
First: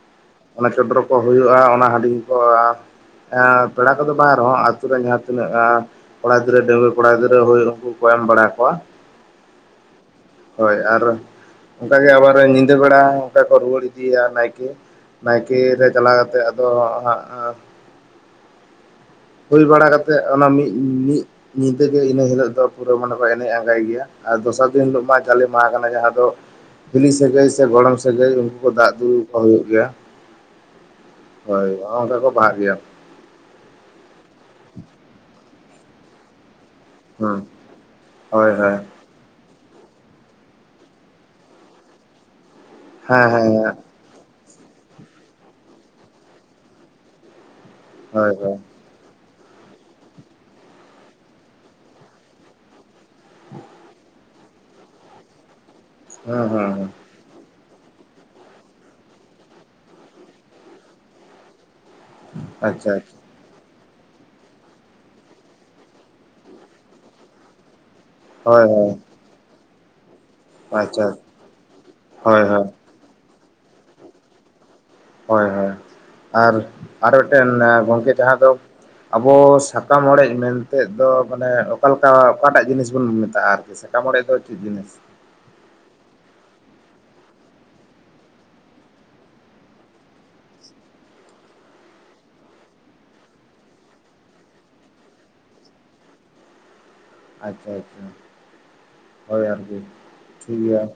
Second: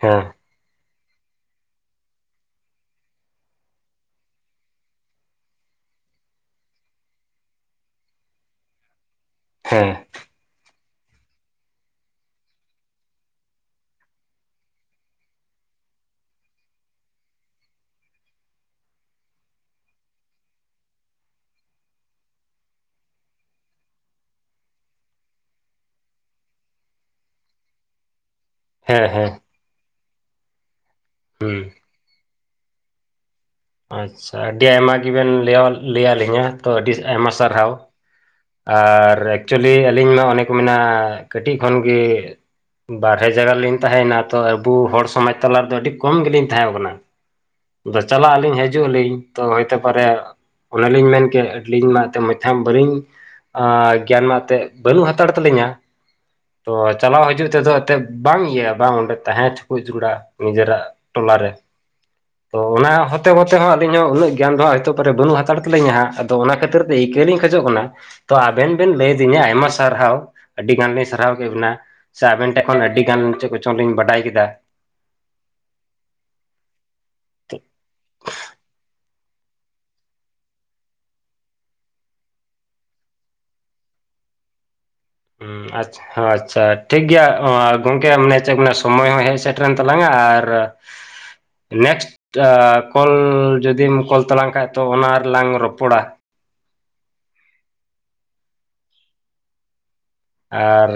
ᱦᱮᱸ ᱾ ᱚᱱᱟ ᱪᱚᱫᱽᱨᱚ ᱠᱚ ᱦᱩᱭᱩᱜᱼᱟ ᱚᱱᱟ ᱦᱟᱺᱰᱤᱧ ᱠᱚ ᱯᱮᱲᱟ ᱠᱚᱫᱚ ᱵᱟᱝ ᱨᱮᱦᱚᱸ ᱟᱹᱛᱩ ᱨᱮ ᱡᱟᱦᱟᱸ ᱛᱤᱱᱟᱹᱜ ᱠᱚᱲᱟ ᱜᱤᱫᱽᱨᱟᱹ ᱰᱟᱹᱝᱣᱟᱹ ᱠᱚᱲᱟ ᱜᱤᱫᱽᱨᱟᱹ ᱦᱩᱭ ᱠᱩ ᱠᱚ ᱮᱢ ᱵᱟᱲᱟ ᱠᱚᱣᱟ᱾ ᱦᱮᱸ ᱾ ᱦᱚᱭ ᱟᱨ ᱚᱱᱠᱟᱜᱮ ᱟᱵᱟᱨ ᱧᱤᱫᱟᱹ ᱵᱮᱲᱟ ᱚᱱᱠᱟ ᱠᱚ ᱨᱩᱣᱟᱹᱲ ᱤᱫᱤᱭᱟ ᱱᱟᱭᱠᱮ ᱱᱟᱭᱠᱮ ᱨᱮ ᱪᱟᱞᱟᱣ ᱠᱟᱛᱮᱫ ᱟᱫᱚ ᱦᱟᱸᱜ ᱾ ᱦᱩᱭ ᱵᱟᱲᱟ ᱠᱟᱛᱮᱫ ᱚᱱᱟ ᱢᱤᱫ ᱢᱤᱫ ᱧᱤᱫᱟᱹᱜᱮ ᱤᱱᱟᱹ ᱦᱤᱞᱚᱜ ᱫᱚ ᱯᱩᱨᱟᱹ ᱢᱟᱱᱮ ᱠᱚ ᱮᱱᱮᱡ ᱟᱸᱜᱟᱭ ᱜᱮᱭᱟ ᱟᱨ ᱫᱚᱥᱟᱨ ᱫᱤᱱ ᱦᱤᱞᱚᱜ ᱢᱟ ᱡᱟᱞᱮ ᱢᱟᱦᱟ ᱠᱟᱱᱟ ᱡᱟᱦᱟᱸ ᱫᱚ ᱦᱤᱞᱤ ᱥᱟᱹᱜᱟᱹᱭ ᱥᱮ ᱜᱚᱲᱚᱢ ᱥᱟᱹᱜᱟᱹᱭ ᱫᱟᱜ ᱦᱮᱸ ᱦᱮᱸ ᱫᱩᱞᱩ ᱦᱮᱸ ᱠᱚ ᱦᱩᱭᱩᱜ ᱜᱮᱭᱟ ᱦᱩᱸ ᱦᱚᱭ ᱚᱱᱰᱮ ᱠᱚ ᱵᱟᱦᱟᱜ ᱜᱮᱭᱟ ᱾ ᱟᱪᱪᱷᱟ ᱟᱹᱰᱤ ᱟᱭᱢᱟ ᱜᱮᱵᱮᱱ ᱞᱟᱹᱭᱟᱞᱤᱧᱟ ᱛᱚ ᱟᱹᱰᱤ ᱟᱭᱢᱟ ᱦᱩᱸ ᱥᱟᱨᱦᱟᱣ ᱾ ᱦᱳᱭ ᱦᱳᱭ ᱟᱨ ᱮᱠᱪᱩᱞᱤ ᱟᱹᱞᱤᱧ ᱢᱟ ᱚᱱᱮ ᱠᱚ ᱢᱮᱱᱟ ᱠᱟᱹᱴᱤᱡ ᱠᱷᱚᱱᱜᱮ ᱦᱮᱸ ᱵᱟᱨᱦᱮ ᱦᱮᱸ ᱡᱟᱜᱟ ᱨᱮ ᱦᱮᱸ ᱞᱤᱧ ᱛᱟᱦᱮᱸᱭᱮᱱᱟ ᱛᱚ ᱟᱵᱚ ᱦᱚᱲ ᱥᱚᱢᱟᱡᱽ ᱛᱟᱞᱟ ᱨᱮᱫᱚ ᱟᱹᱰᱤ ᱠᱚᱢ ᱜᱮᱞᱤᱧ ᱛᱟᱦᱮᱸ ᱠᱟᱱᱟ ᱾ ᱟᱫᱚ ᱪᱟᱞᱟᱜ ᱦᱳᱭ ᱟᱹᱞᱤᱧ ᱦᱳᱭ ᱦᱤᱡᱩᱜ ᱟᱹᱞᱤᱧ ᱛᱚ ᱦᱚᱭᱛᱮ ᱯᱚᱨᱮ ᱚᱱᱟᱞᱤᱧ ᱢᱮᱱ ᱠᱤᱞᱤᱧ ᱢᱟ ᱮᱱᱛ ᱢᱟᱛᱷᱟᱢ ᱵᱟᱞᱤᱧ ᱜᱮᱭᱟᱱ ᱢᱟ ᱮᱱᱛᱮᱫ ᱵᱟᱹᱱᱩᱜ ᱦᱟᱛᱟᱲ ᱛᱟᱹᱞᱤᱧᱟ ᱦᱩᱸ ᱛᱚ ᱦᱩᱸ ᱪᱟᱞᱟᱣ ᱦᱤᱡᱩᱜ ᱛᱮᱫᱚ ᱮᱛᱮᱫ ᱵᱟᱝ ᱤᱭᱟᱹ ᱵᱟᱝ ᱚᱸᱰᱮ ᱛᱟᱦᱮᱸ ᱴᱚᱠᱚᱡ ᱡᱩᱲᱟ ᱱᱤᱡᱮᱨᱟᱜ ᱴᱚᱞᱟᱨᱮ ᱾ ᱛᱚ ᱟᱪᱪᱷᱟ ᱚᱱᱟ ᱟᱪᱪᱷᱟ ᱦᱚᱛᱮᱛᱮ ᱦᱚᱸ ᱟᱞᱤᱧ ᱦᱚᱸ ᱩᱱᱟᱹᱜ ᱜᱮᱭᱟᱱ ᱫᱚᱜᱮ ᱵᱟᱹᱱ ᱦᱟᱛᱟᱲ ᱛᱟᱹᱞᱤᱧᱟᱸ ᱟᱫᱚ ᱚᱱᱟ ᱠᱷᱟᱹᱛᱤᱨ ᱛᱮ ᱤᱠᱟᱹ ᱞᱤᱧ ᱠᱷᱚᱡᱚᱜ ᱠᱟᱱᱟ ᱾ ᱛᱚ ᱦᱳᱭ ᱟᱵᱮᱱ ᱵᱮᱱ ᱦᱳᱭ ᱞᱟᱹᱭ ᱟᱹᱫᱤᱧᱟ ᱟᱭᱢᱟ ᱥᱟᱨᱦᱟᱣ ᱟᱹᱰᱤ ᱜᱟᱱ ᱞᱤᱧ ᱟᱪᱪᱷᱟ ᱥᱟᱨᱦᱟᱣ ᱠᱮᱫ ᱵᱤᱱᱟ ᱥᱮ ᱦᱳᱭ ᱟᱵᱮᱱ ᱴᱷᱮᱱ ᱦᱳᱭ ᱠᱷᱚᱱ ᱟᱹᱰᱤ ᱟᱹᱰᱤ ᱜᱟᱱ ᱪᱮᱫ ᱠᱚᱪᱚᱝ ᱞᱤᱧ ᱵᱟᱰᱟᱭ ᱠᱮᱫᱟ ᱾ ᱦᱚᱭ ᱦᱚᱭ ᱟᱨ ᱟᱨ ᱢᱤᱫᱴᱮᱱ ᱜᱚᱢᱠᱮ ᱡᱟᱦᱟᱸ ᱫᱚ ᱟᱵᱚ ᱥᱟᱠᱟᱢ ᱚᱲᱮᱡ ᱢᱮᱱᱛᱮᱫ ᱫᱚ ᱢᱟᱱᱮ ᱚᱠᱟᱞᱮᱠᱟ ᱚᱠᱟᱴᱟᱜ ᱡᱤᱱᱤᱥ ᱵᱚᱱ ᱢᱮᱛᱟᱜᱼᱟ ᱟᱨᱠᱤ ᱾ ᱥᱟᱠᱟᱢ ᱚᱲᱮᱡᱽ ᱫᱚ ᱪᱮᱫ ᱡᱤᱱᱤᱥ? ᱦᱩᱸ ᱟᱪᱪᱷᱟ ᱾ ᱟᱪᱪᱷᱟ ᱴᱷᱤᱠ ᱜᱮᱭᱟ ᱜᱚᱢᱠᱮ ᱢᱟᱱᱮ ᱪᱮᱫ ᱢᱮ ᱥᱚᱢᱚᱭ ᱦᱚᱸ ᱦᱮᱡ ᱥᱮᱴᱨᱮᱱ ᱛᱟᱞᱟᱝᱼᱟ ᱟᱨ [inaudible] ᱱᱮᱠᱥᱴ ᱠᱚᱞ ᱡᱩᱫᱤᱢ ᱠᱚᱞ ᱛᱟᱞᱟᱝ ᱠᱷᱟᱡ ᱛᱚ ᱚᱱᱟ ᱨᱮᱞᱟᱝ ᱨᱚᱯᱚᱲᱟ ᱾ ᱟᱪᱪᱷᱟ ᱟᱪᱪᱷᱟ ᱦᱚᱭ ᱟᱨᱠᱤ ᱾ ᱟᱨ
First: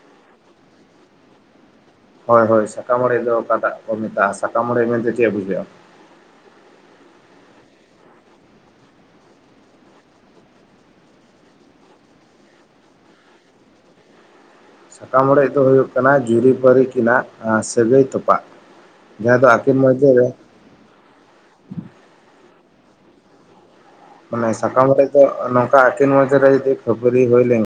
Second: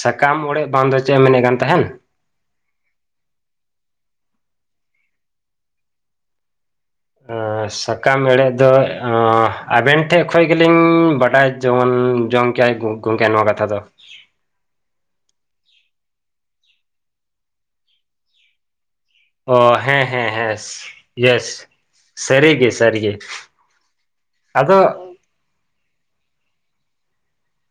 ᱥᱟᱠᱟᱢ ᱚᱲᱮᱡ ᱵᱟᱝ ᱫᱚ ᱪᱮᱫ ᱮᱢ ᱢᱮᱱᱮᱫ ᱠᱟᱱ ᱛᱟᱦᱮᱱ? ᱦᱚᱭ ᱦᱚᱭ ᱥᱟᱠᱟᱢ ᱚᱲᱮᱡ ᱫᱚ ᱚᱠᱟᱴᱟᱜ ᱠᱚ ᱢᱮᱛᱟᱜᱼᱟ ᱥᱟᱠᱟᱢ ᱚᱲᱮᱡᱽ ᱢᱮᱱᱛᱮ ᱪᱮᱫ ᱵᱩᱡᱷᱟᱹᱜᱼᱟ? ᱥᱟᱠᱟᱢ ᱮᱲᱮ ᱫᱚ ᱟᱵᱮᱱ ᱴᱷᱮᱱ ᱠᱷᱚᱱ ᱜᱮᱞᱤᱧ ᱵᱟᱰᱟᱭ ᱡᱮᱢᱚᱱ ᱡᱚᱢ ᱠᱮᱟᱭ ᱜᱚᱝᱠᱮ ᱱᱚᱣᱟ ᱠᱟᱛᱷᱟ ᱫᱚ ᱾ ᱥᱟᱠᱟᱢ ᱚᱲᱮᱡ ᱫᱚ ᱦᱩᱭᱩᱜ ᱠᱟᱱᱟ ᱡᱩᱨᱤ-ᱯᱟᱹᱨᱤ ᱠᱤᱱᱟᱜ ᱥᱟᱹᱜᱟᱹᱭ ᱛᱚᱯᱟᱜ᱾ ᱡᱟᱦᱟᱸ ᱫᱚ ᱚ ᱟᱹᱠᱤᱱ ᱦᱮᱸ ᱢᱚᱫᱽᱫᱷᱮ ᱨᱮ ᱦᱮᱸ ᱦᱮᱸ ᱤᱭᱮᱥ ᱥᱟᱹᱨᱤ ᱜᱮ ᱥᱟᱹᱨᱤ ᱜᱮ ᱢᱟᱱᱮ ᱥᱟᱠᱟᱢ ᱨᱮᱫᱚ ᱱᱚᱝᱠᱟ ᱟᱹᱠᱤᱱ ᱢᱚᱫᱽᱷᱮ ᱨᱮ ᱡᱩᱫᱤ ᱠᱷᱟᱹᱯᱟᱨᱤ ᱦᱩᱭ ᱞᱮᱱᱠᱷᱟᱱ᱾